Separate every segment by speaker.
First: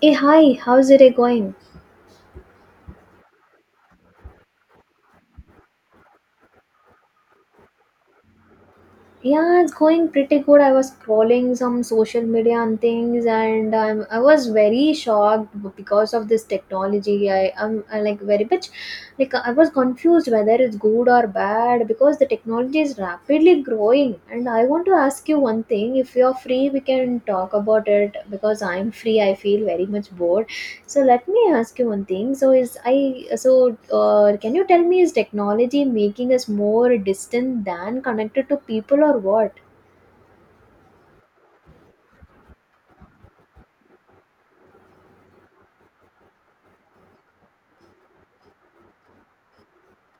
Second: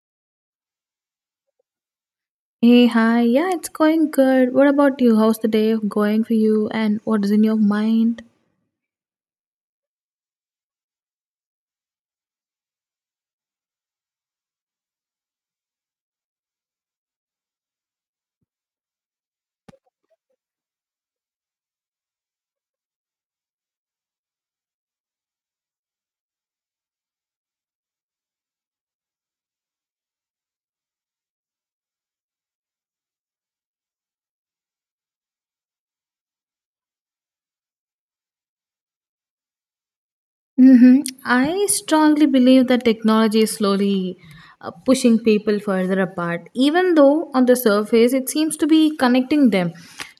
Speaker 1: Hey, hi, how's it going?
Speaker 2: Hey, hi. Yeah, it's going good. What about you? How's the day going for you? And what is in your mind?
Speaker 1: Yeah, it's going pretty good. I was scrolling some social media and things, and I was very shocked because of this technology. I like very much like I was confused whether it's good or bad because the technology is rapidly growing. And I want to ask you one thing if you're free, we can talk about it because I'm free. I feel very much bored. So let me ask you one thing. So is I so Can you tell me, is technology making us more distant than connected to people or what?
Speaker 2: Hmm. I strongly believe that technology is slowly pushing people further apart, even though on the surface it seems to be connecting them.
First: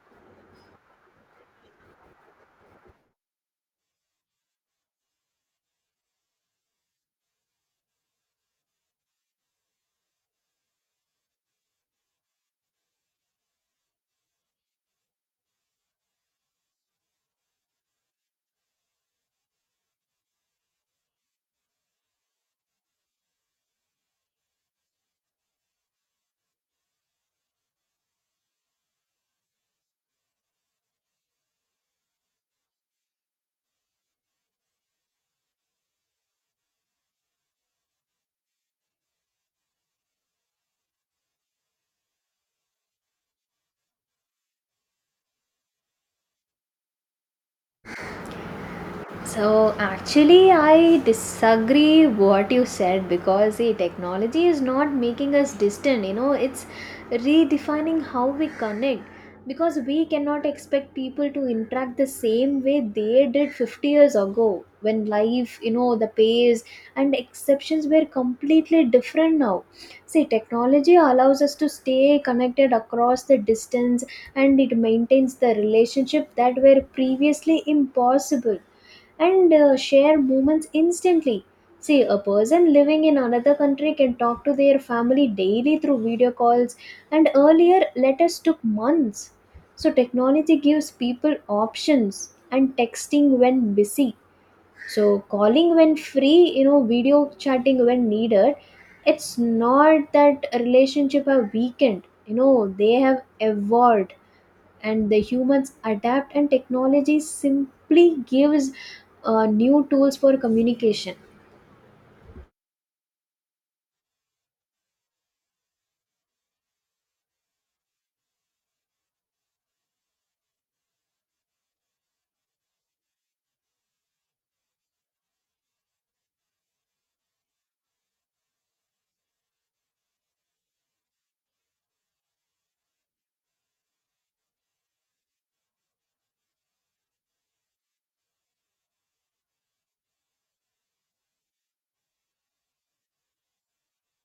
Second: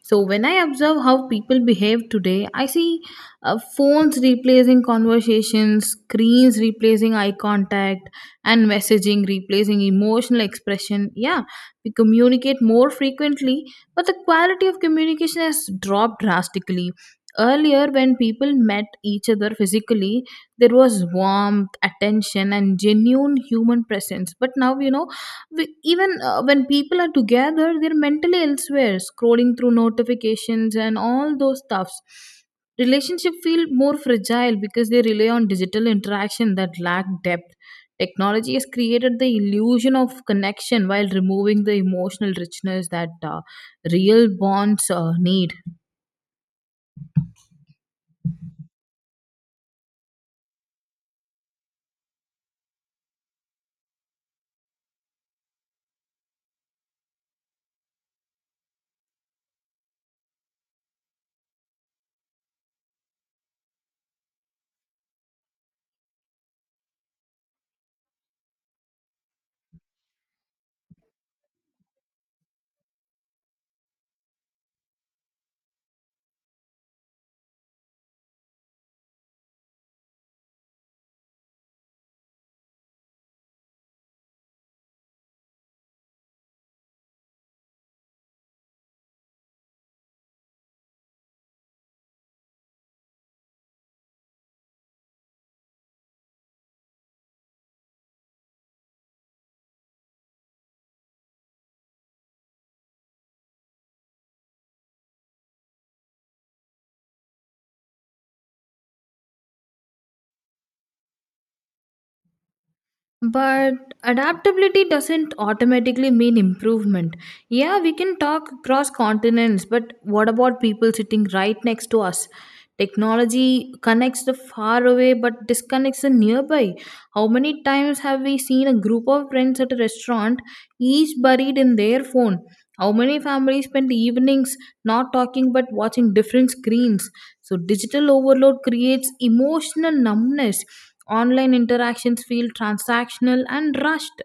Speaker 2: So, when I observe how people behave today, I see phones replacing conversations, screens replacing eye contact, and messaging replacing emotional expression. Yeah, we communicate more frequently, but the quality of communication has dropped drastically. Earlier, when people met each other physically, there was warmth, attention, and genuine human presence. But now, we, even when people are together, they're mentally elsewhere, scrolling through notifications and all those stuffs. Relationship feel more fragile because they rely on digital interaction that lack depth. Technology has created the illusion of connection while removing the emotional richness that real bonds need.
Speaker 1: So actually, I disagree what you said because the technology is not making us distant. You know, it's redefining how we connect because we cannot expect people to interact the same way they did 50 years ago when life, you know, the pace and exceptions were completely different now. See, technology allows us to stay connected across the distance, and it maintains the relationship that were previously impossible and share moments instantly. See, a person living in another country can talk to their family daily through video calls, and earlier letters took months. So, technology gives people options, and texting when busy. So, calling when free, you know, video chatting when needed. It's not that a relationship have weakened, you know, they have evolved and the humans adapt, and technology simply gives new tools for communication.
Speaker 2: But adaptability doesn't automatically mean improvement. Yeah, we can talk across continents, but what about people sitting right next to us? Technology connects the far away but disconnects the nearby. How many times have we seen a group of friends at a restaurant, each buried in their phone? How many families spend evenings not talking but watching different screens? So, digital overload creates emotional numbness. Online interactions feel transactional and rushed.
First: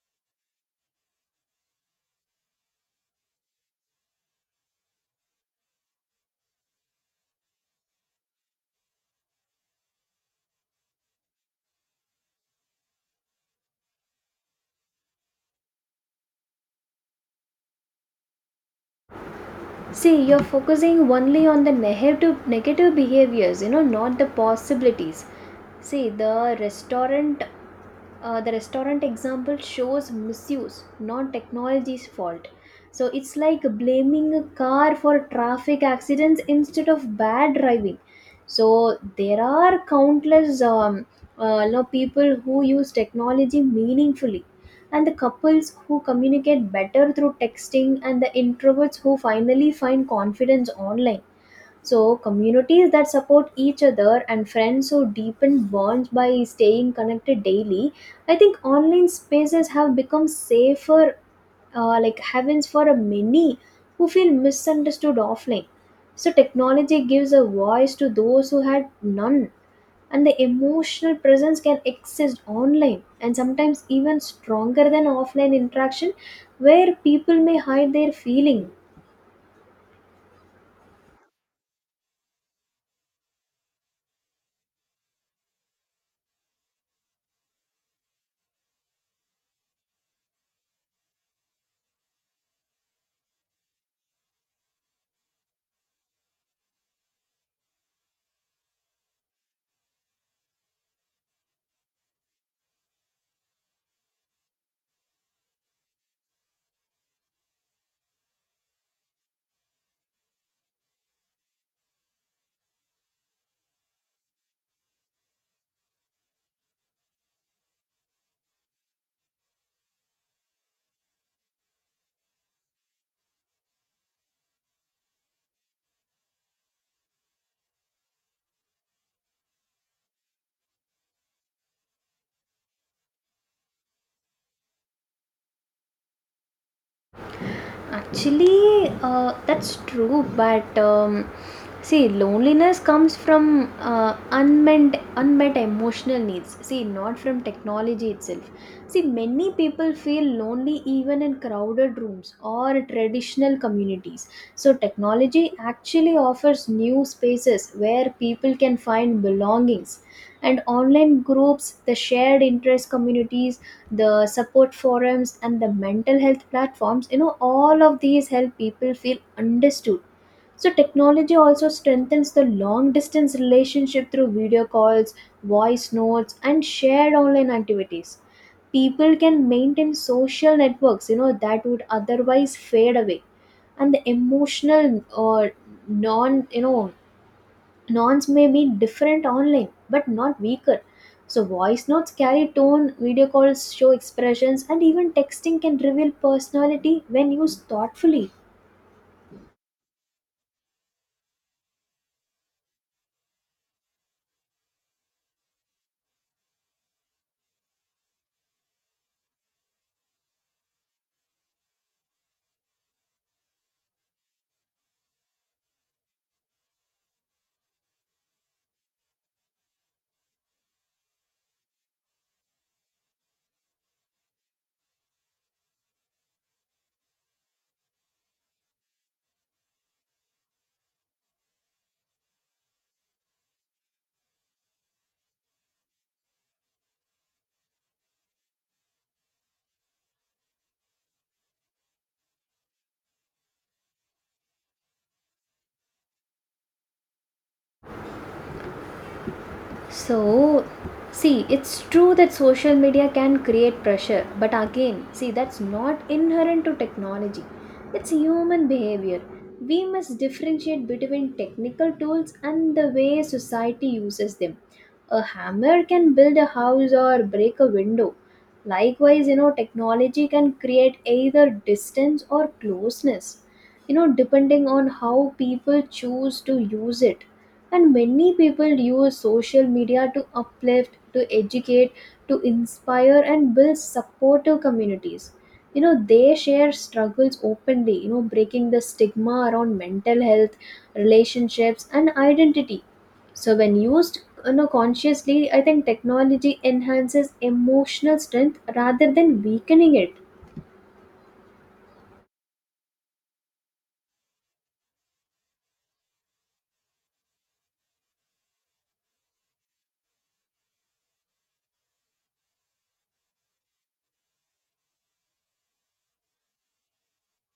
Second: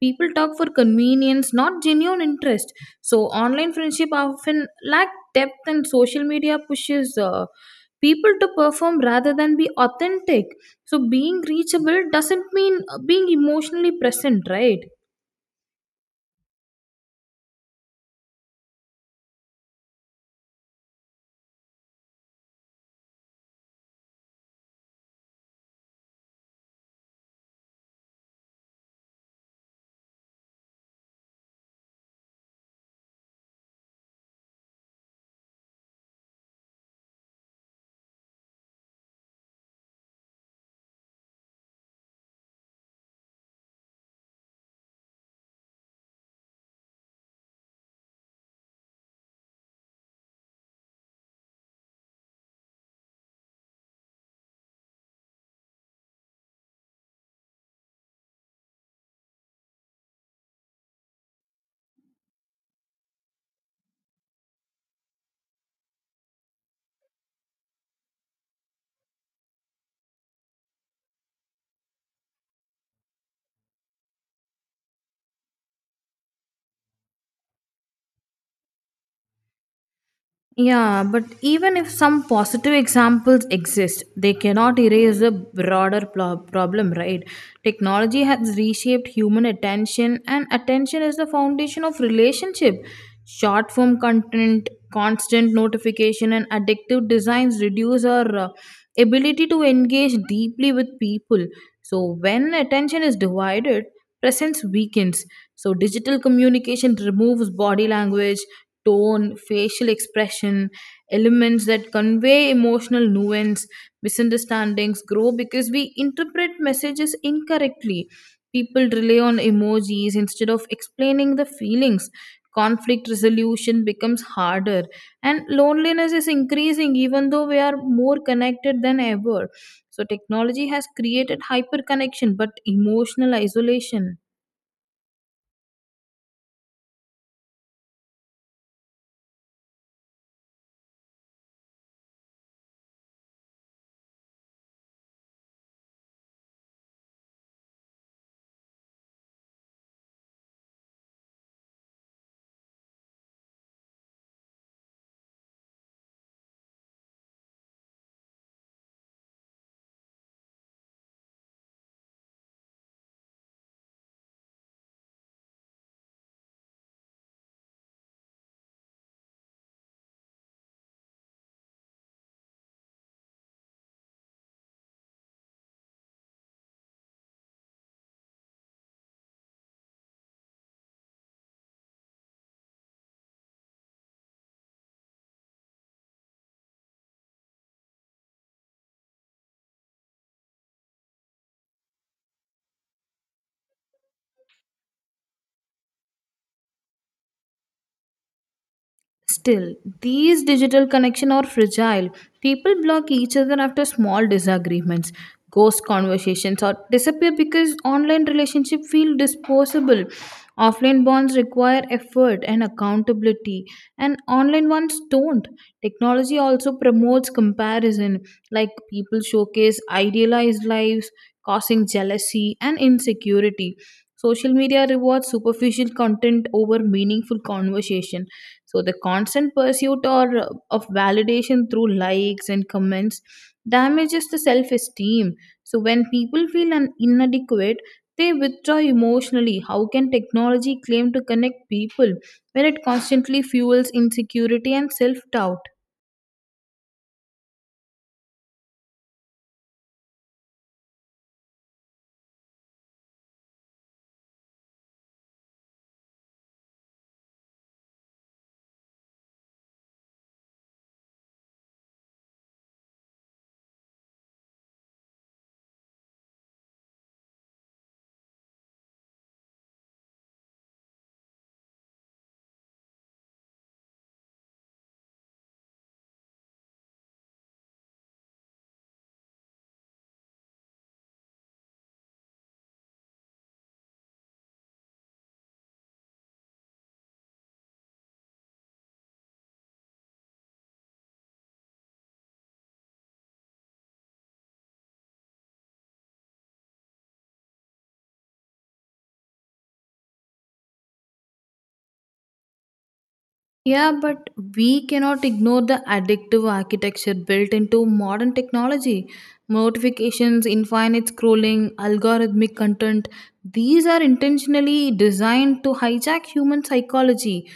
Speaker 2: People talk for convenience, not genuine interest. So, online friendship often lack depth, and social media pushes people to perform rather than be authentic, so being reachable doesn't mean being emotionally present, right?
Speaker 1: See, you're focusing only on the negative behaviors, you know, not the possibilities. See, the restaurant example shows misuse, not technology's fault. So it's like blaming a car for traffic accidents instead of bad driving. So there are countless you know, people who use technology meaningfully, and the couples who communicate better through texting, and the introverts who finally find confidence online, so communities that support each other and friends who deepen bonds by staying connected daily. I think online spaces have become safer, like heavens for a many who feel misunderstood offline. So technology gives a voice to those who had none, and the emotional presence can exist online and sometimes even stronger than offline interaction, where people may hide their feeling.
Speaker 2: Yeah, but even if some positive examples exist, they cannot erase the broader problem, right? Technology has reshaped human attention, and attention is the foundation of relationship. Short form content, constant notification, and addictive designs reduce our ability to engage deeply with people. So, when attention is divided, presence weakens. So, digital communication removes body language, tone, facial expression, elements that convey emotional nuance. Misunderstandings grow because we interpret messages incorrectly. People rely on emojis instead of explaining the feelings. Conflict resolution becomes harder, and loneliness is increasing even though we are more connected than ever. So, technology has created hyperconnection but emotional isolation.
Speaker 1: Actually, that's true, but see, loneliness comes from unmet emotional needs. See, not from technology itself. See, many people feel lonely even in crowded rooms or traditional communities. So, technology actually offers new spaces where people can find belongings. And online groups, the shared interest communities, the support forums, and the mental health platforms, you know, all of these help people feel understood. So technology also strengthens the long distance relationship through video calls, voice notes, and shared online activities. People can maintain social networks, you know, that would otherwise fade away, and the emotional or non, you know, norms may be different online but not weaker. So voice notes carry tone, video calls show expressions, and even texting can reveal personality when used thoughtfully.
Speaker 2: Still, these digital connections are fragile. People block each other after small disagreements, ghost conversations, or disappear because online relationships feel disposable. Offline bonds require effort and accountability, and online ones don't. Technology also promotes comparison, like people showcase idealized lives, causing jealousy and insecurity. Social media rewards superficial content over meaningful conversation. So the constant pursuit or of validation through likes and comments damages the self-esteem. So when people feel inadequate, they withdraw emotionally. How can technology claim to connect people when it constantly fuels insecurity and self-doubt?
Speaker 1: So, see, it's true that social media can create pressure, but again, see, that's not inherent to technology. It's human behavior. We must differentiate between technical tools and the way society uses them. A hammer can build a house or break a window. Likewise, you know, technology can create either distance or closeness, you know, depending on how people choose to use it, and many people use social media to uplift, to educate, to inspire, and build supportive communities. You know, they share struggles openly, you know, breaking the stigma around mental health, relationships, and identity. So when used, you know, consciously, I think technology enhances emotional strength rather than weakening it.
Speaker 2: Yeah, but we cannot ignore the addictive architecture built into modern technology. Notifications, infinite scrolling, algorithmic content, these are intentionally designed to hijack human psychology.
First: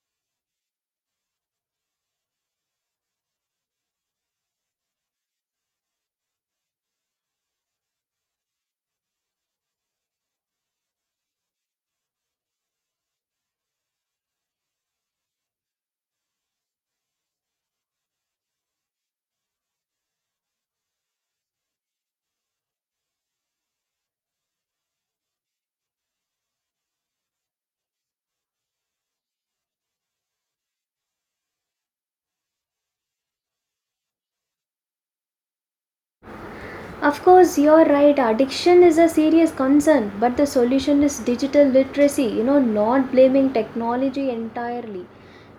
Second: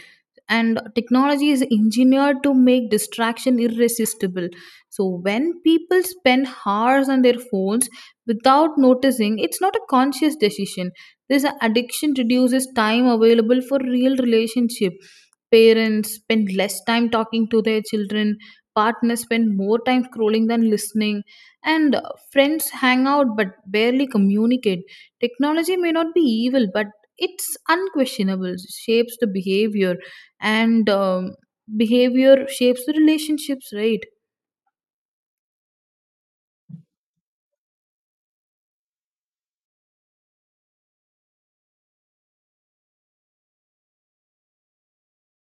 Speaker 2: And technology is engineered to make distraction irresistible. So, when people spend hours on their phones, without noticing, it's not a conscious decision. This addiction reduces time available for real relationship. Parents spend less time talking to their children, partners spend more time scrolling than listening, and friends hang out but barely communicate. Technology may not be evil, but it's unquestionable, shapes the behavior, and behavior shapes the relationships, right?
Speaker 1: Of course, you're right, addiction is a serious concern, but the solution is digital literacy, you know, not blaming technology entirely.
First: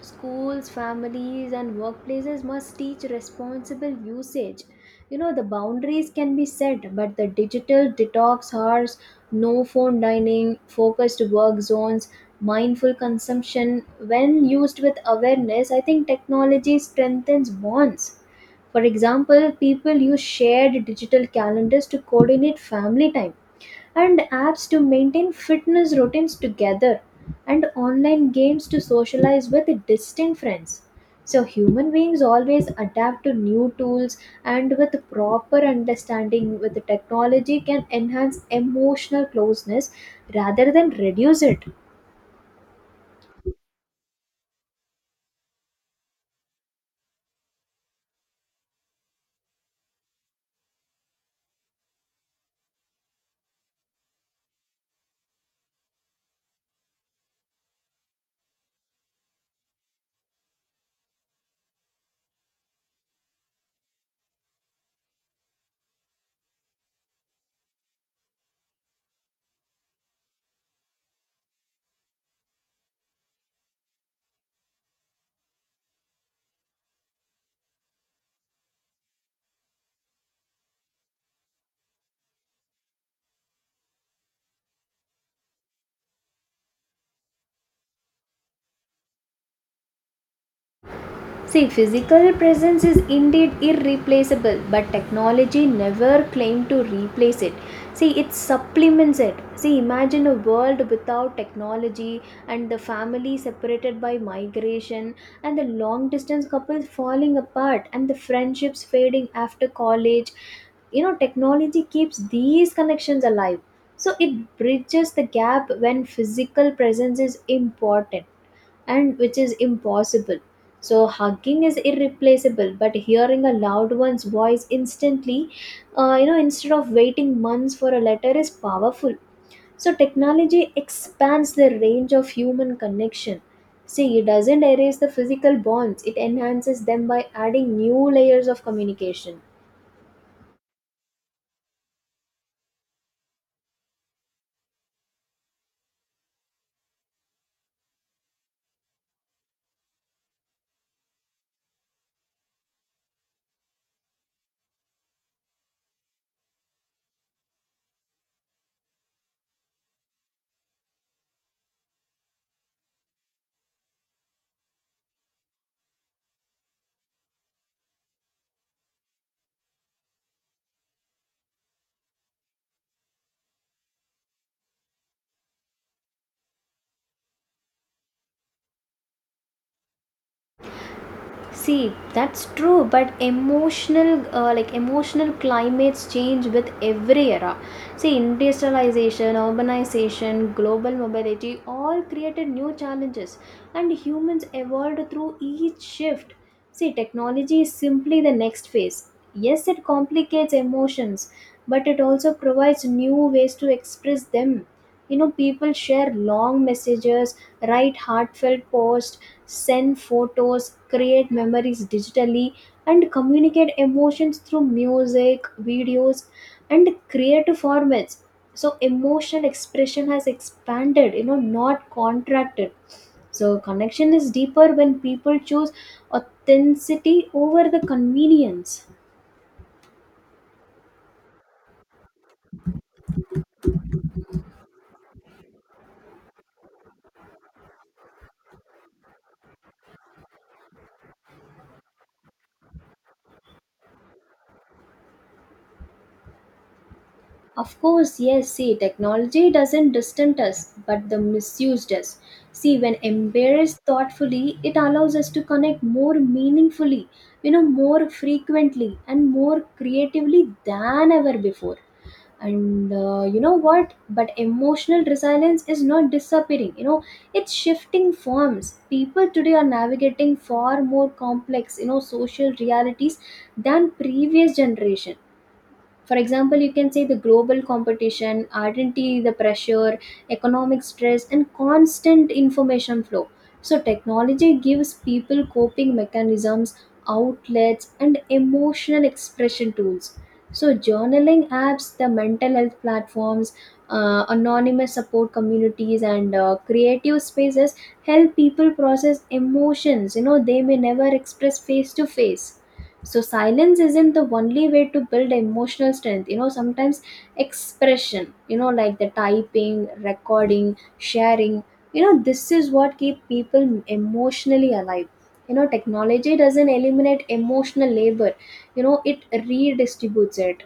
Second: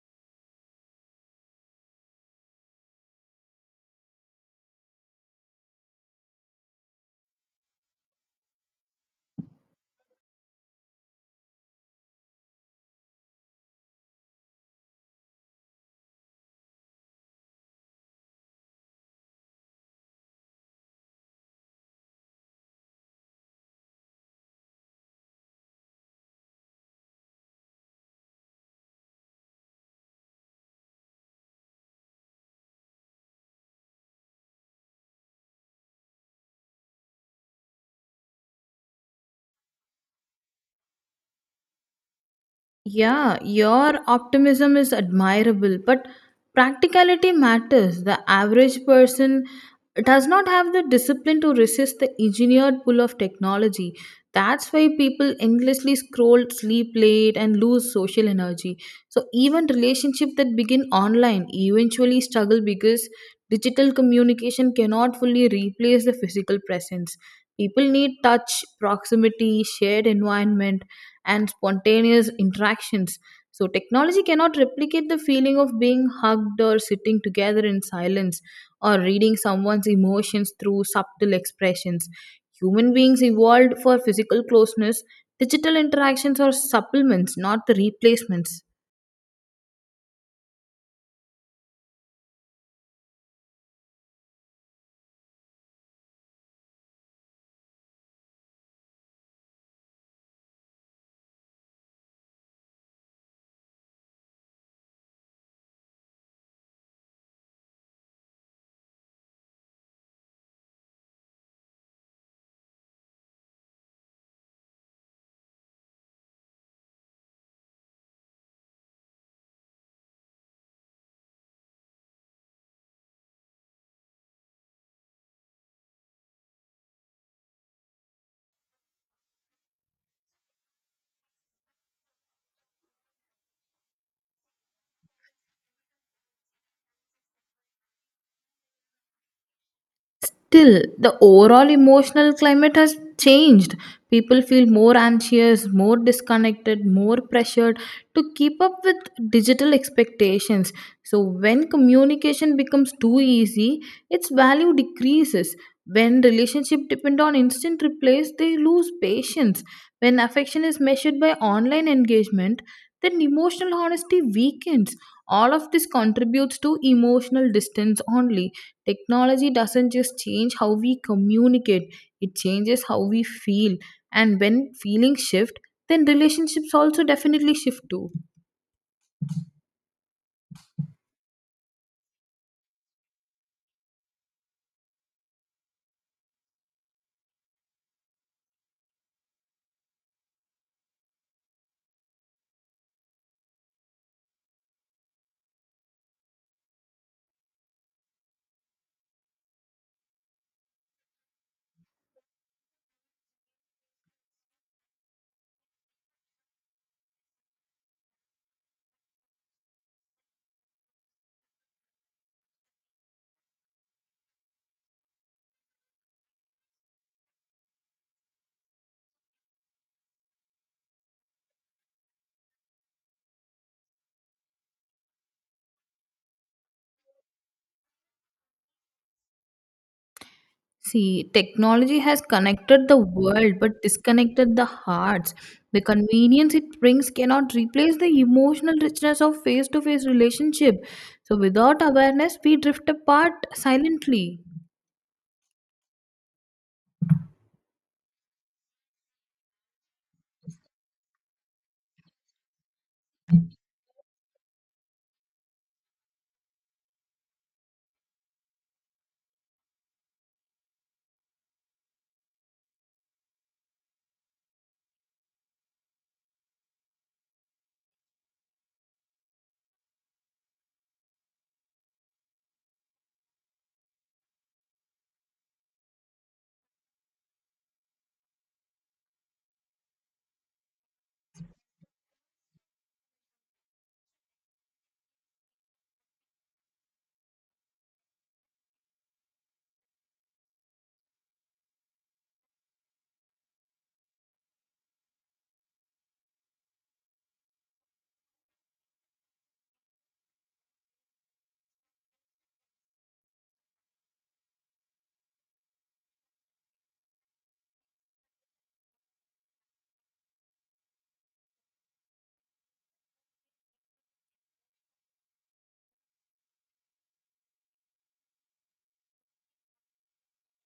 Speaker 1: Schools, families, and workplaces must teach responsible usage. You know, the boundaries can be set, but the digital detox hours, no phone dining, focused work zones, mindful consumption, when used with awareness, I think technology strengthens bonds. For example, people use shared digital calendars to coordinate family time, and apps to maintain fitness routines together, and online games to socialize with distant friends. So, human beings always adapt to new tools, and with proper understanding with the technology can enhance emotional closeness rather than reduce it.
Speaker 2: Yeah, your optimism is admirable, but practicality matters. The average person does not have the discipline to resist the engineered pull of technology. That's why people endlessly scroll, sleep late, and lose social energy. So even relationship that begin online eventually struggle because digital communication cannot fully replace the physical presence. People need touch, proximity, shared environment, and spontaneous interactions. So technology cannot replicate the feeling of being hugged or sitting together in silence or reading someone's emotions through subtle expressions. Human beings evolved for physical closeness. Digital interactions are supplements, not the replacements.
Speaker 1: See, physical presence is indeed irreplaceable, but technology never claimed to replace it. See, it supplements it. See, imagine a world without technology, and the family separated by migration, and the long distance couples falling apart, and the friendships fading after college. You know, technology keeps these connections alive. So, it bridges the gap when physical presence is important and which is impossible. So hugging is irreplaceable, but hearing a loved one's voice instantly, you know, instead of waiting months for a letter, is powerful. So technology expands the range of human connection. See, it doesn't erase the physical bonds; it enhances them by adding new layers of communication.
Speaker 2: Still, the overall emotional climate has changed. People feel more anxious, more disconnected, more pressured to keep up with digital expectations. So, when communication becomes too easy, its value decreases. When relationships depend on instant replies, they lose patience. When affection is measured by online engagement, then emotional honesty weakens. All of this contributes to emotional distance only. Technology doesn't just change how we communicate, it changes how we feel. And when feelings shift, then relationships also definitely shift too.
Speaker 1: See, that's true, but like emotional climates change with every era. See, industrialization, urbanization, global mobility all created new challenges, and humans evolved through each shift. See, technology is simply the next phase. Yes, it complicates emotions, but it also provides new ways to express them. You know, people share long messages, write heartfelt posts, send photos, create memories digitally, and communicate emotions through music, videos, and creative formats. So, emotional expression has expanded, you know, not contracted. So, connection is deeper when people choose authenticity over the convenience.
Speaker 2: See, technology has connected the world but disconnected the hearts. The convenience it brings cannot replace the emotional richness of face to face relationship. So without awareness, we drift apart silently.
Speaker 1: Of course, yes. See, technology doesn't distance us, but the misuse does. See, when embraced thoughtfully, it allows us to connect more meaningfully, you know, more frequently and more creatively than ever before. And you know what? But emotional resilience is not disappearing. You know, it's shifting forms. People today are navigating far more complex, you know, social realities than previous generation. For example, you can say the global competition, identity, the pressure, economic stress, and constant information flow. So technology gives people coping mechanisms, outlets, and emotional expression tools. So journaling apps, the mental health platforms, anonymous support communities, and creative spaces help people process emotions, you know, they may never express face to face. So silence isn't the only way to build emotional strength, you know, sometimes expression, you know, like the typing, recording, sharing, you know, this is what keep people emotionally alive. You know, technology doesn't eliminate emotional labor, you know, it redistributes it.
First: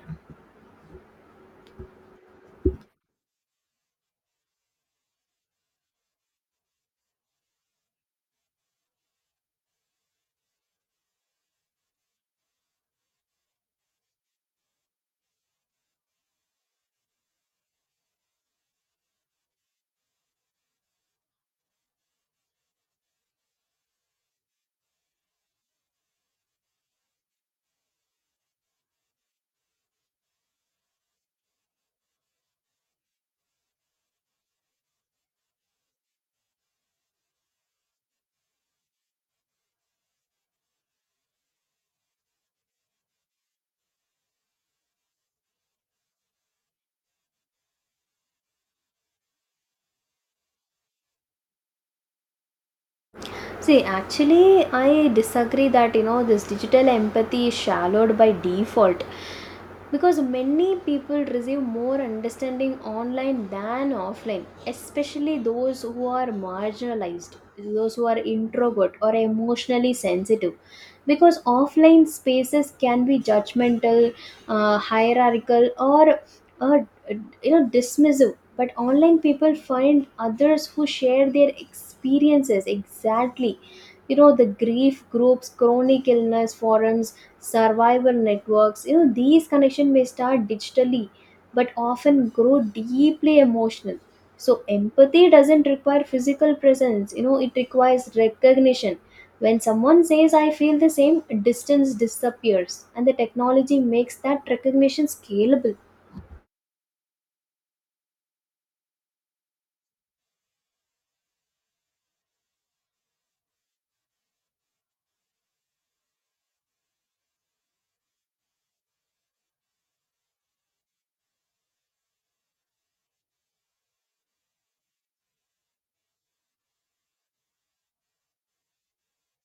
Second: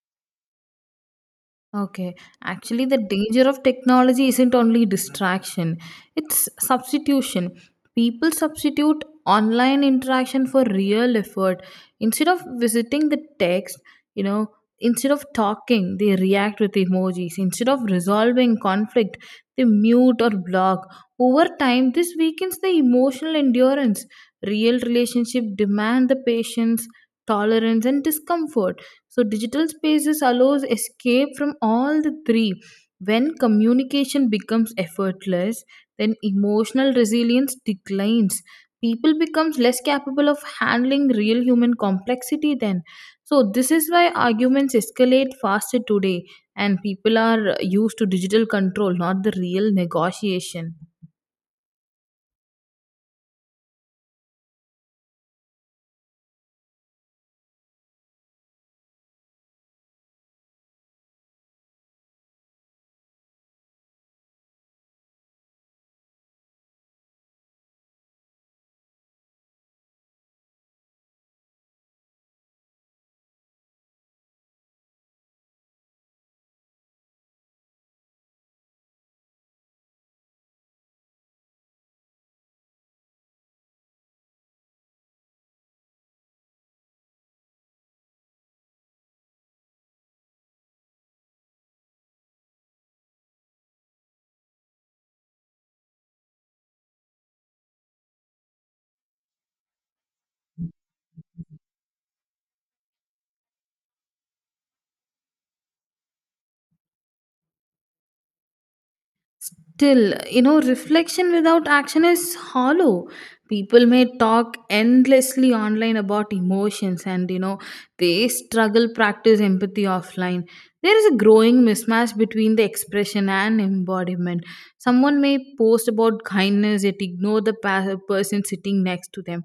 Speaker 2: Okay. Actually, the danger of technology isn't only distraction, it's substitution. People substitute online interaction for real effort. Instead of visiting the text, you know, instead of talking, they react with emojis. Instead of resolving conflict, they mute or block. Over time, this weakens the emotional endurance. Real relationship demand the patience, tolerance, and discomfort, so digital spaces allows escape from all the three. When communication becomes effortless, then emotional resilience declines. People becomes less capable of handling real human complexity then. So this is why arguments escalate faster today, and people are used to digital control, not the real negotiation.
Speaker 1: See, actually, I disagree that, you know, this digital empathy is shallowed by default because many people receive more understanding online than offline, especially those who are marginalized, those who are introvert or emotionally sensitive. Because offline spaces can be judgmental, hierarchical, or uh, you know, dismissive, but online people find others who share their experiences exactly, you know, the grief groups, chronic illness forums, survival networks. You know, these connections may start digitally but often grow deeply emotional. So empathy doesn't require physical presence, you know, it requires recognition. When someone says I feel the same, distance disappears, and the technology makes that recognition scalable.
Speaker 2: Still, reflection without action is hollow. People may talk endlessly online about emotions and, they struggle practice empathy offline. There is a growing mismatch between the expression and embodiment. Someone may post about kindness yet ignore the person sitting next to them.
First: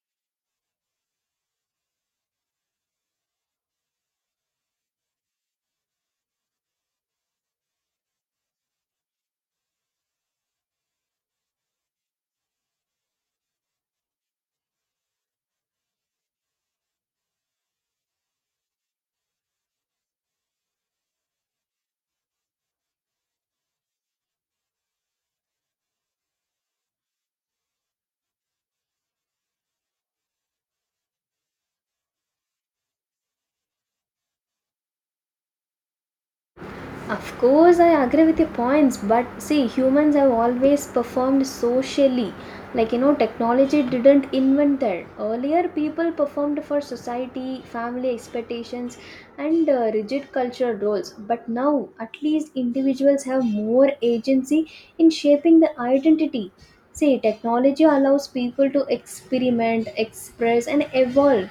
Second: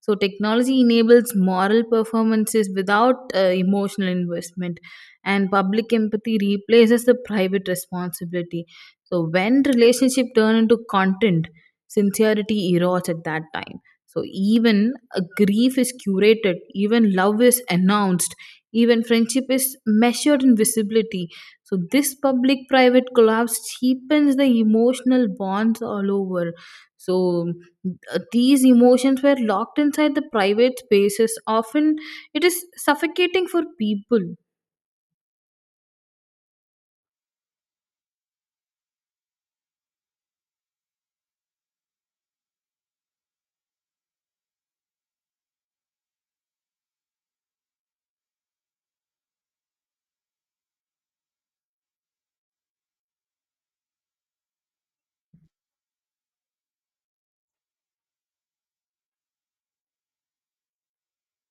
Speaker 2: So, technology enables moral performances without emotional investment, and public empathy replaces the private responsibility. So when relationship turn into content, sincerity erodes at that time. So even a grief is curated, even love is announced, even friendship is measured in visibility. So this public-private collapse cheapens the emotional bonds all over. So these emotions were locked inside the private spaces. Often it is suffocating for people.
Speaker 1: Of course, I agree with your points, but see, humans have always performed socially. Like, you know, technology didn't invent that. Earlier, people performed for society, family expectations, and rigid cultural roles. But now, at least individuals have more agency in shaping their identity. See, technology allows people to experiment, express, and evolve.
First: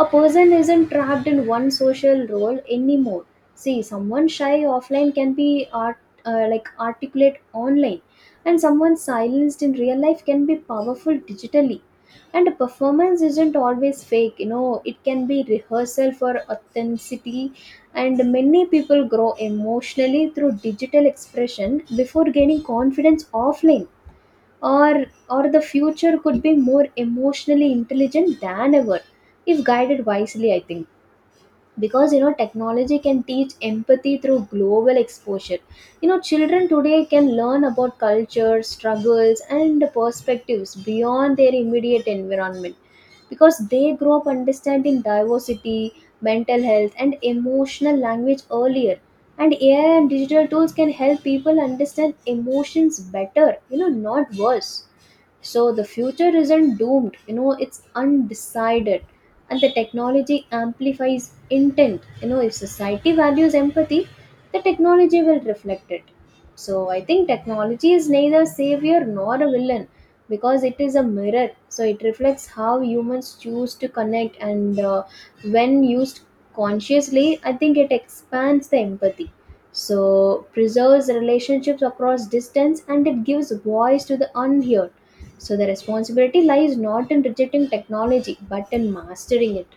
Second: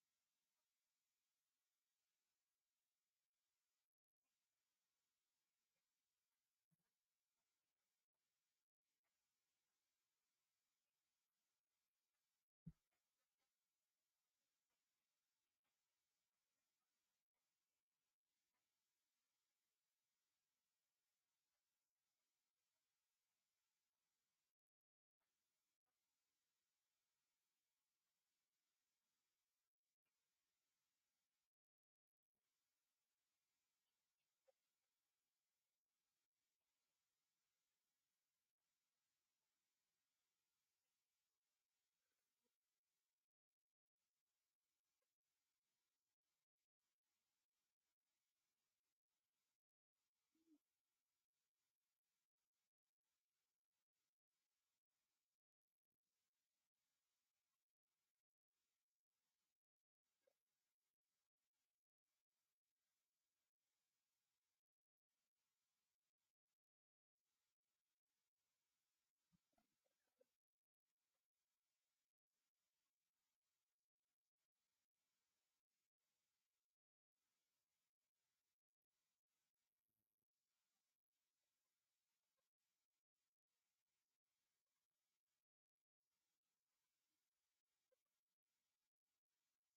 Speaker 1: A person isn't trapped in one social role anymore. See, someone shy offline can be art like articulate online, and someone silenced in real life can be powerful digitally, and a performance isn't always fake, you know, it can be rehearsal for authenticity, and many people grow emotionally through digital expression before gaining confidence offline. Or the future could be more emotionally intelligent than ever if guided wisely, I think, because, you know, technology can teach empathy through global exposure. You know, children today can learn about culture, struggles, and perspectives beyond their immediate environment, because they grow up understanding diversity, mental health, and emotional language earlier. And AI and digital tools can help people understand emotions better, you know, not worse. So the future isn't doomed, you know, it's undecided, and the technology amplifies intent. You know, if society values empathy, the technology will reflect it. So I think technology is neither savior nor a villain, because it is a mirror. So it reflects how humans choose to connect, and when used consciously, I think it expands the empathy, so preserves relationships across distance, and it gives voice to the unheard. So the responsibility lies not in rejecting technology but in mastering it.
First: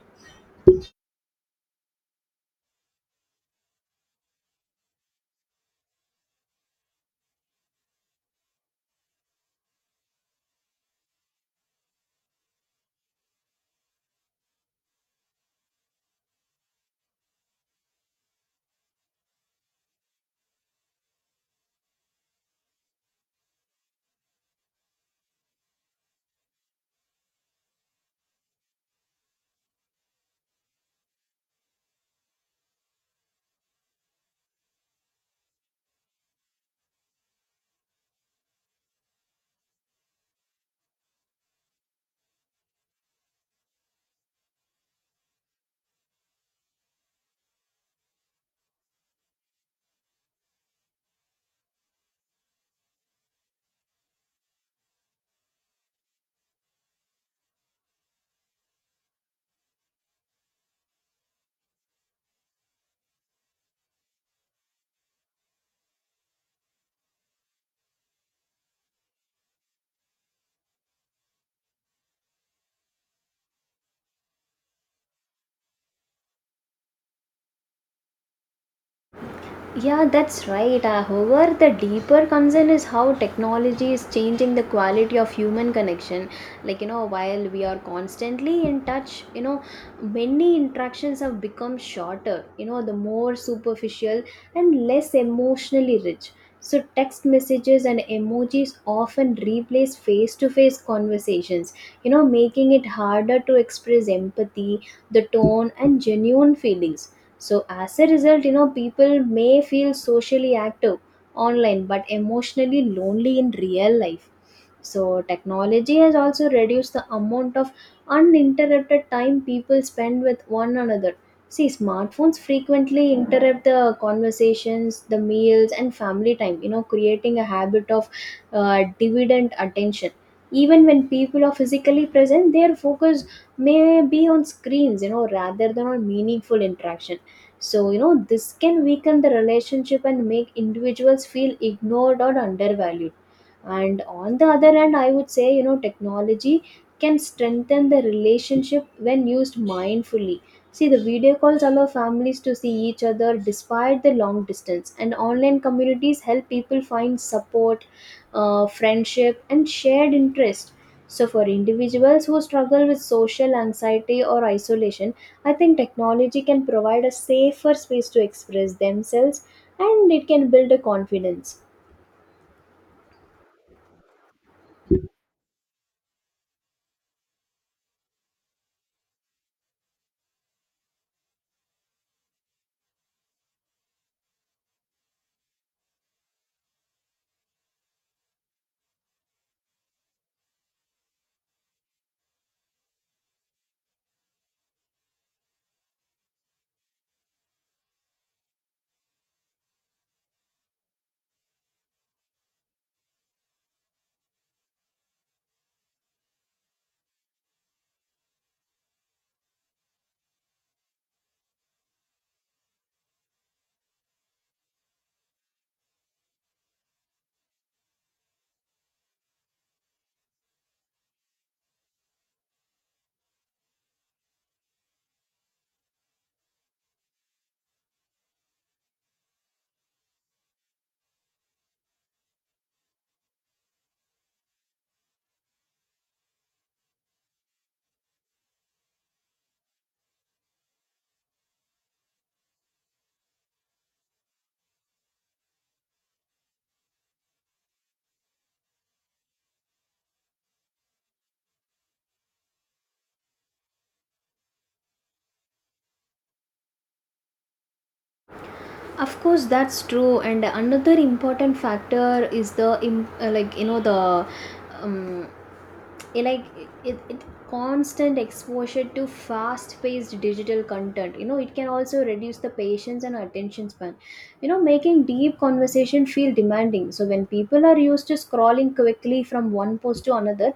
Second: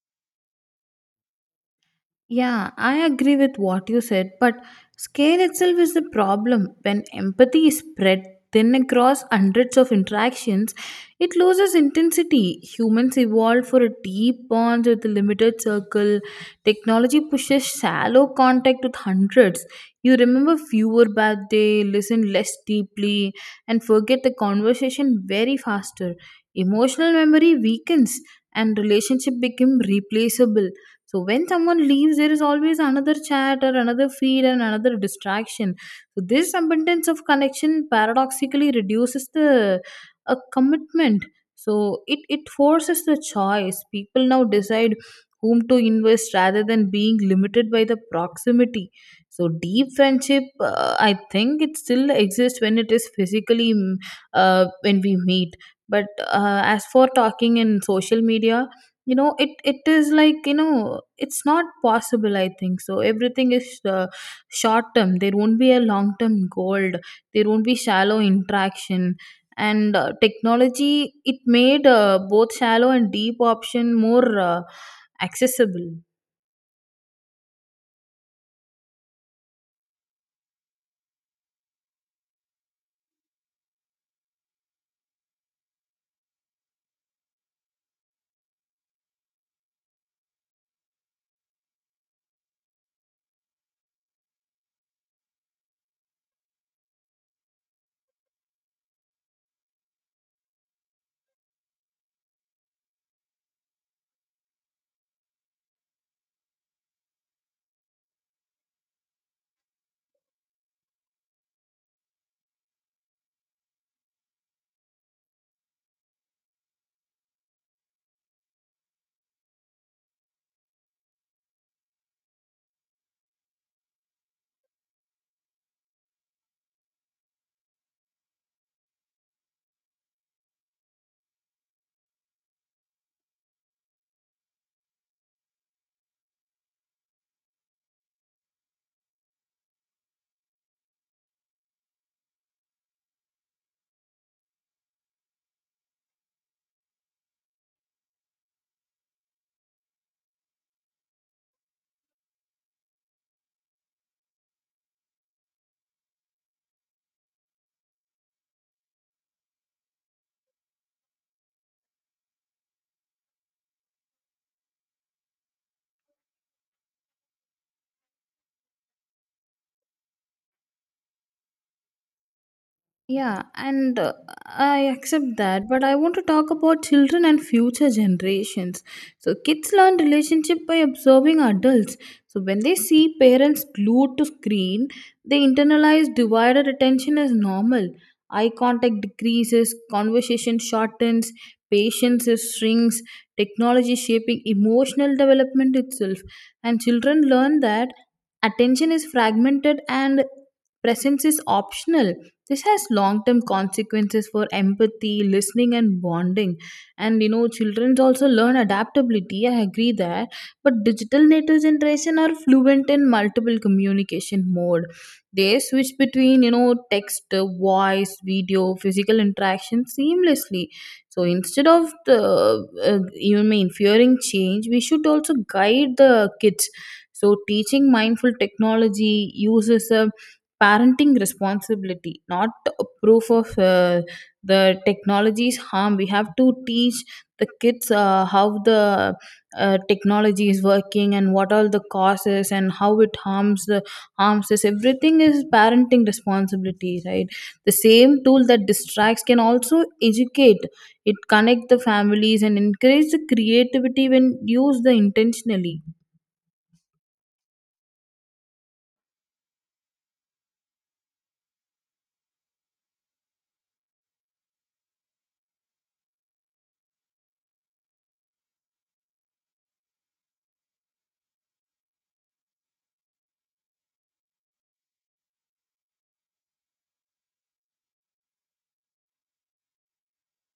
Speaker 2: Yeah, I agree with what you said, but scale itself is the problem. When empathy is spread thin across hundreds of interactions, it loses intensity. Humans evolved for a deep bond with a limited circle. Technology pushes shallow contact with hundreds. You remember fewer bad day, listen less deeply, and forget the conversation very faster. Emotional memory weakens, and relationship become replaceable. So when someone leaves, there is always another chat or another feed and another distraction. So this abundance of connection paradoxically reduces the a commitment. So it forces the choice. People now decide whom to invest rather than being limited by the proximity. So deep friendship, I think it still exists when it is physically when we meet. But as for talking in social media, it is like, it's not possible, I think so. Everything is short term. There won't be a long term goal. There won't be shallow interaction. And technology, it made both shallow and deep option more accessible.
Speaker 1: Yeah, that's right. However, the deeper concern is how technology is changing the quality of human connection. Like, you know, while we are constantly in touch, you know, many interactions have become shorter, you know, the more superficial and less emotionally rich. So, text messages and emojis often replace face to face conversations, you know, making it harder to express empathy, the tone, and genuine feelings. So, as a result, you know, people may feel socially active online but emotionally lonely in real life. So, technology has also reduced the amount of uninterrupted time people spend with one another. See, smartphones frequently interrupt the conversations, the meals, and family time, you know, creating a habit of dividend attention. Even when people are physically present, their focus may be on screens, you know, rather than on meaningful interaction. So, you know, this can weaken the relationship and make individuals feel ignored or undervalued. And on the other hand, I would say, you know, technology can strengthen the relationship when used mindfully. See, the video calls allow families to see each other despite the long distance, and online communities help people find support, friendship, and shared interest. So, for individuals who struggle with social anxiety or isolation, I think technology can provide a safer space to express themselves, and it can build a confidence.
Speaker 2: Yeah, and I accept that, but I want to talk about children and future generations. So, kids learn relationship by observing adults. So, when they see parents glued to screen, they internalize divided attention as normal. Eye contact decreases, conversation shortens, patience is shrinks, technology shaping emotional development itself. And children learn that attention is fragmented and presence is optional. This has long term consequences for empathy, listening, and bonding. And children also learn adaptability. I agree that, but digital native generation are fluent in multiple communication mode. They switch between, text, voice, video, physical interaction seamlessly. So instead of the, you mean fearing change, we should also guide the kids. So teaching mindful technology uses a parenting responsibility, not a proof of the technology's harm. We have to teach the kids how the technology is working and what all the causes and how it harms the harms us. Everything is parenting responsibility, right? The same tool that distracts can also educate, it connect the families and encourage the creativity when used the intentionally.
Speaker 1: Of course, that's true. And another important factor is the, im- like, you know, the um, it, like it constant exposure to fast-paced digital content. You know, it can also reduce the patience and attention span, you know, making deep conversation feel demanding. So when people are used to scrolling quickly from one post to another,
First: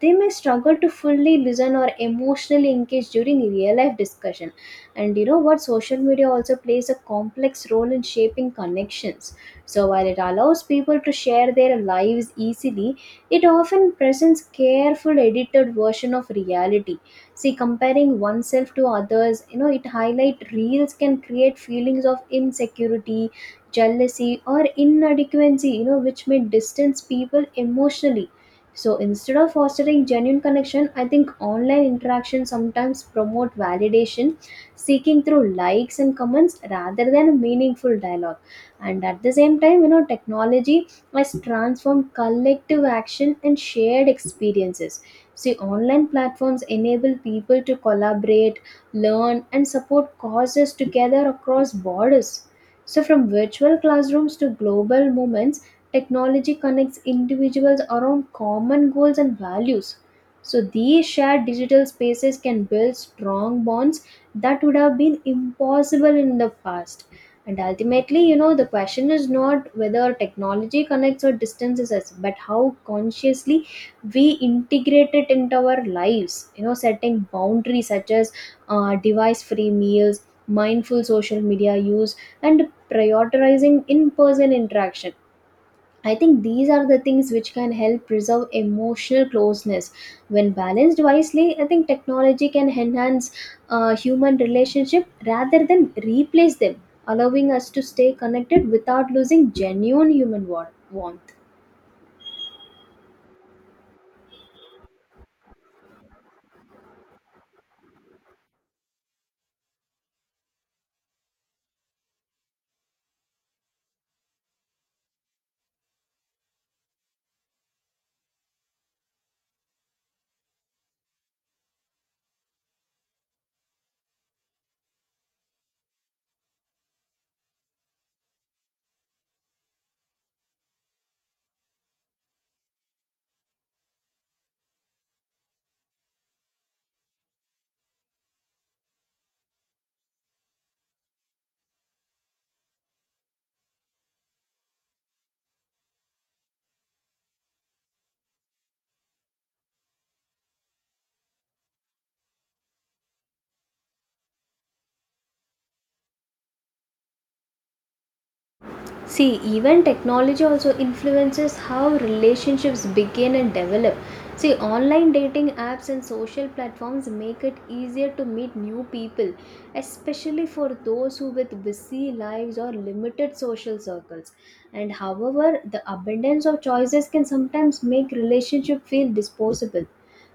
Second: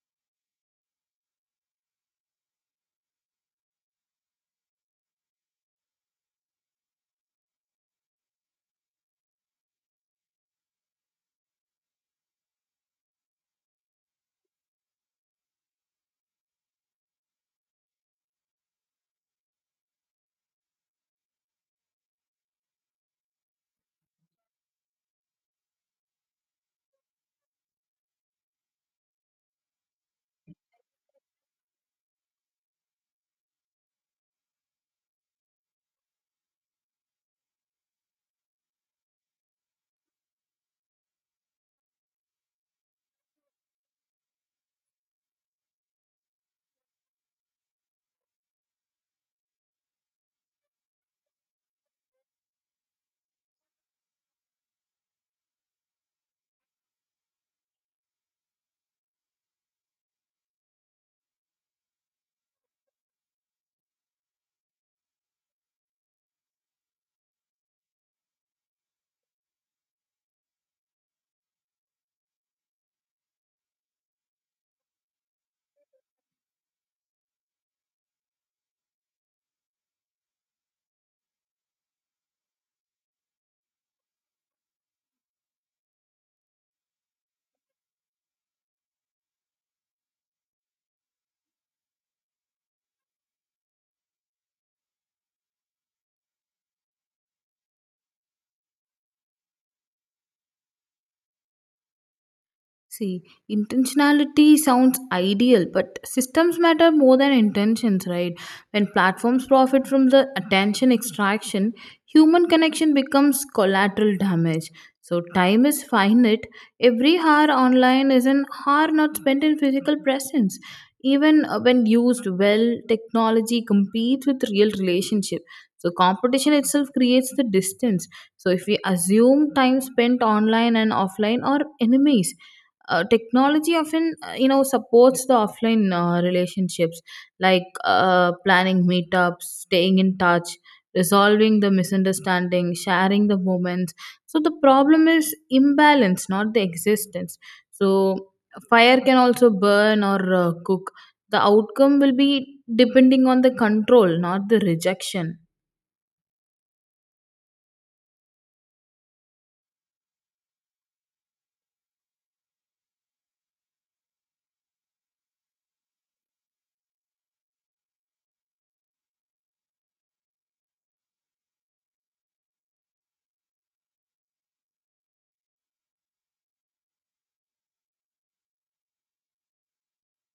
Speaker 1: they may struggle to fully listen or emotionally engage during real life discussion. And you know what, social media also plays a complex role in shaping connections. So while it allows people to share their lives easily, it often presents careful edited version of reality. See, comparing oneself to others, you know, it highlight reels can create feelings of insecurity, jealousy, or inadequacy, you know, which may distance people emotionally. So instead of fostering genuine connection, I think online interaction sometimes promote validation seeking through likes and comments rather than meaningful dialogue. And at the same time, you know, technology must transform collective action and shared experiences. See, online platforms enable people to collaborate, learn, and support causes together across borders. So, from virtual classrooms to global movements, technology connects individuals around common goals and values. So, these shared digital spaces can build strong bonds that would have been impossible in the past. And ultimately, you know, the question is not whether technology connects or distances us, but how consciously we integrate it into our lives. You know, setting boundaries such as device free meals, mindful social media use, and prioritizing in person interaction, I think these are the things which can help preserve emotional closeness. When balanced wisely, I think technology can enhance human relationship rather than replace them, allowing us to stay connected without losing genuine human warmth.
Speaker 2: See, intentionality sounds ideal, but systems matter more than intentions, right? When platforms profit from the attention extraction, human connection becomes collateral damage. So, time is finite. Every hour online is an hour not spent in physical presence. Even when used well, technology competes with real relationship. So, competition itself creates the distance. So, if we assume time spent online and offline are enemies, technology often supports the offline relationships, like planning meetups, staying in touch, resolving the misunderstanding, sharing the moments. So the problem is imbalance, not the existence. So fire can also burn or cook, the outcome will be depending on the control, not the rejection.
Speaker 1: See, even technology also influences how relationships begin and develop. See, online dating apps and social platforms make it easier to meet new people, especially for those who with busy lives or limited social circles. And however, the abundance of choices can sometimes make relationship feel disposable.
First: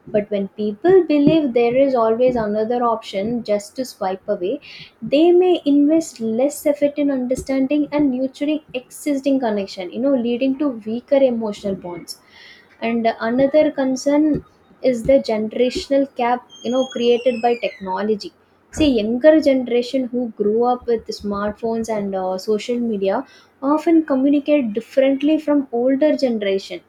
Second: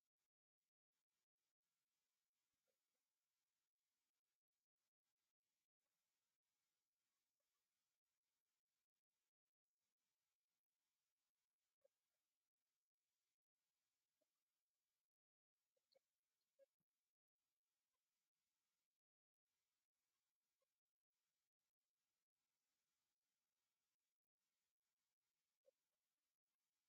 Speaker 1: But when people believe there is always another option just to swipe away, they may invest less effort in understanding and nurturing existing connection, you know, leading to weaker emotional bonds. And another concern is the generational gap, you know, created by technology. See, younger generation who grew up with smartphones and social media often communicate differently from older generation.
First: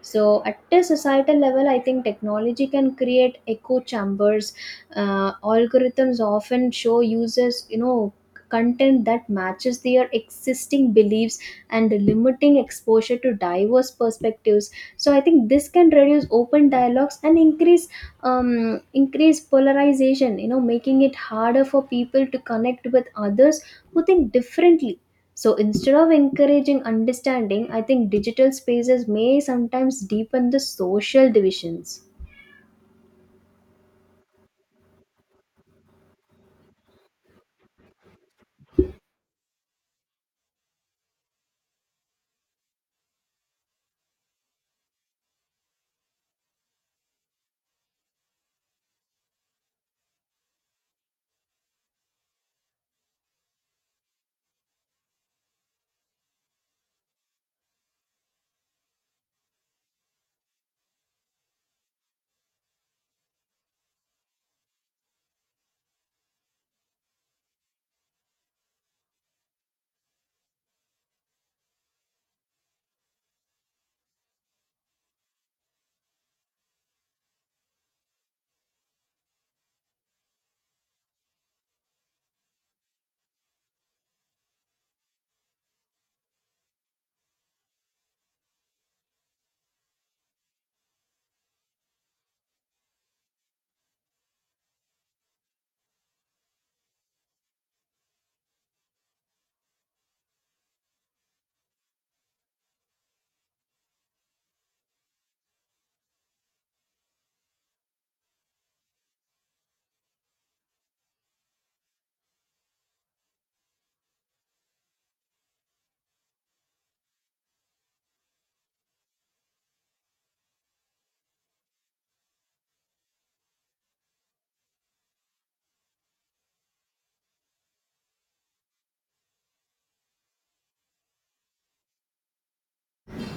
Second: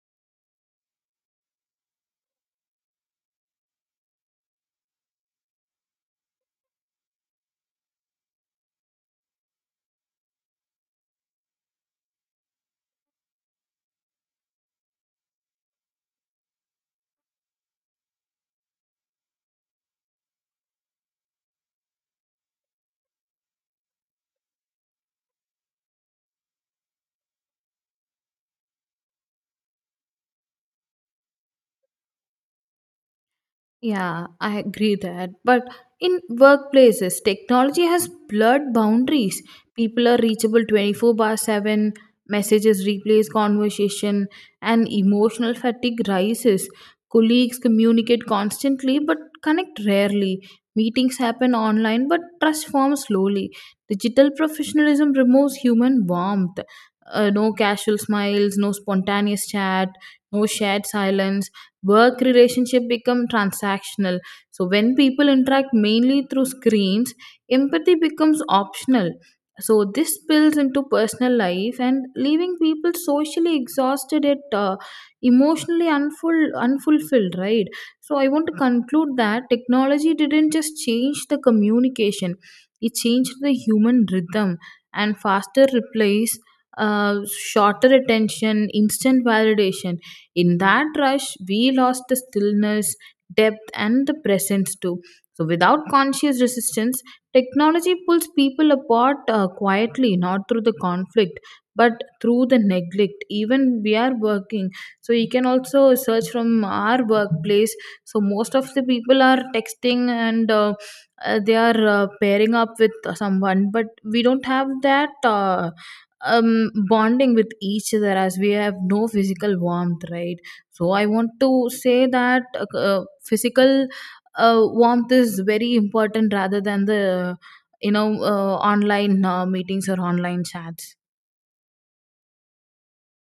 Speaker 1: So at a societal level, I think technology can create echo chambers. Algorithms often show users, you know, content that matches their existing beliefs and limiting exposure to diverse perspectives. So I think this can reduce open dialogues and increase increase polarization, you know, making it harder for people to connect with others who think differently. So instead of encouraging understanding, I think digital spaces may sometimes deepen the social divisions.
Speaker 2: Yeah, I agree that. But in workplaces, technology has blurred boundaries. People are reachable 24/7, messages replace conversation, and emotional fatigue rises. Colleagues communicate constantly but connect rarely. Meetings happen online but trust forms slowly. Digital professionalism removes human warmth. No casual smiles, no spontaneous chat, no shared silence. Work relationship become transactional. So when people interact mainly through screens, empathy becomes optional. So this spills into personal life, and leaving people socially exhausted at emotionally unfulfilled, right? So I want to conclude that technology didn't just change the communication, it changed the human rhythm. And faster replies, uh, shorter attention, instant validation, in that rush, we lost the stillness, depth, and the presence too. So, without conscious resistance, technology pulls people apart quietly, not through the conflict, but through the neglect. Even we are working, so you can also search from our workplace. So, most of the people are texting and they are pairing up with someone, but we don't have that. Bonding with each other, as we have no physical warmth, right? So I want to say that physical warmth is very important rather than the online meetings or online chats.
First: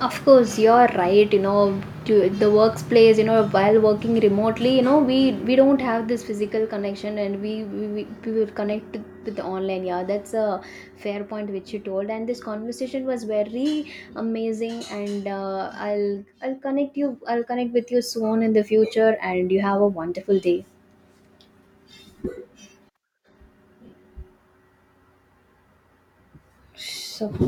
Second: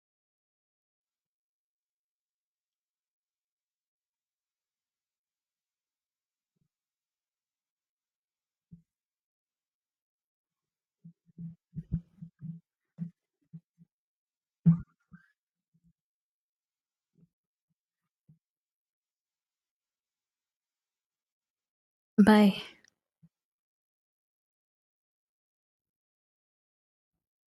Speaker 1: Of course, you're right. You know, to the workplace. You know, while working remotely, you know, we don't have this physical connection, and we will connect with the online. Yeah, that's a fair point which you told. And this conversation was very amazing. And I'll connect you. I'll connect with you soon in the future. And you have a wonderful day.
Speaker 2: Bye.
Speaker 1: So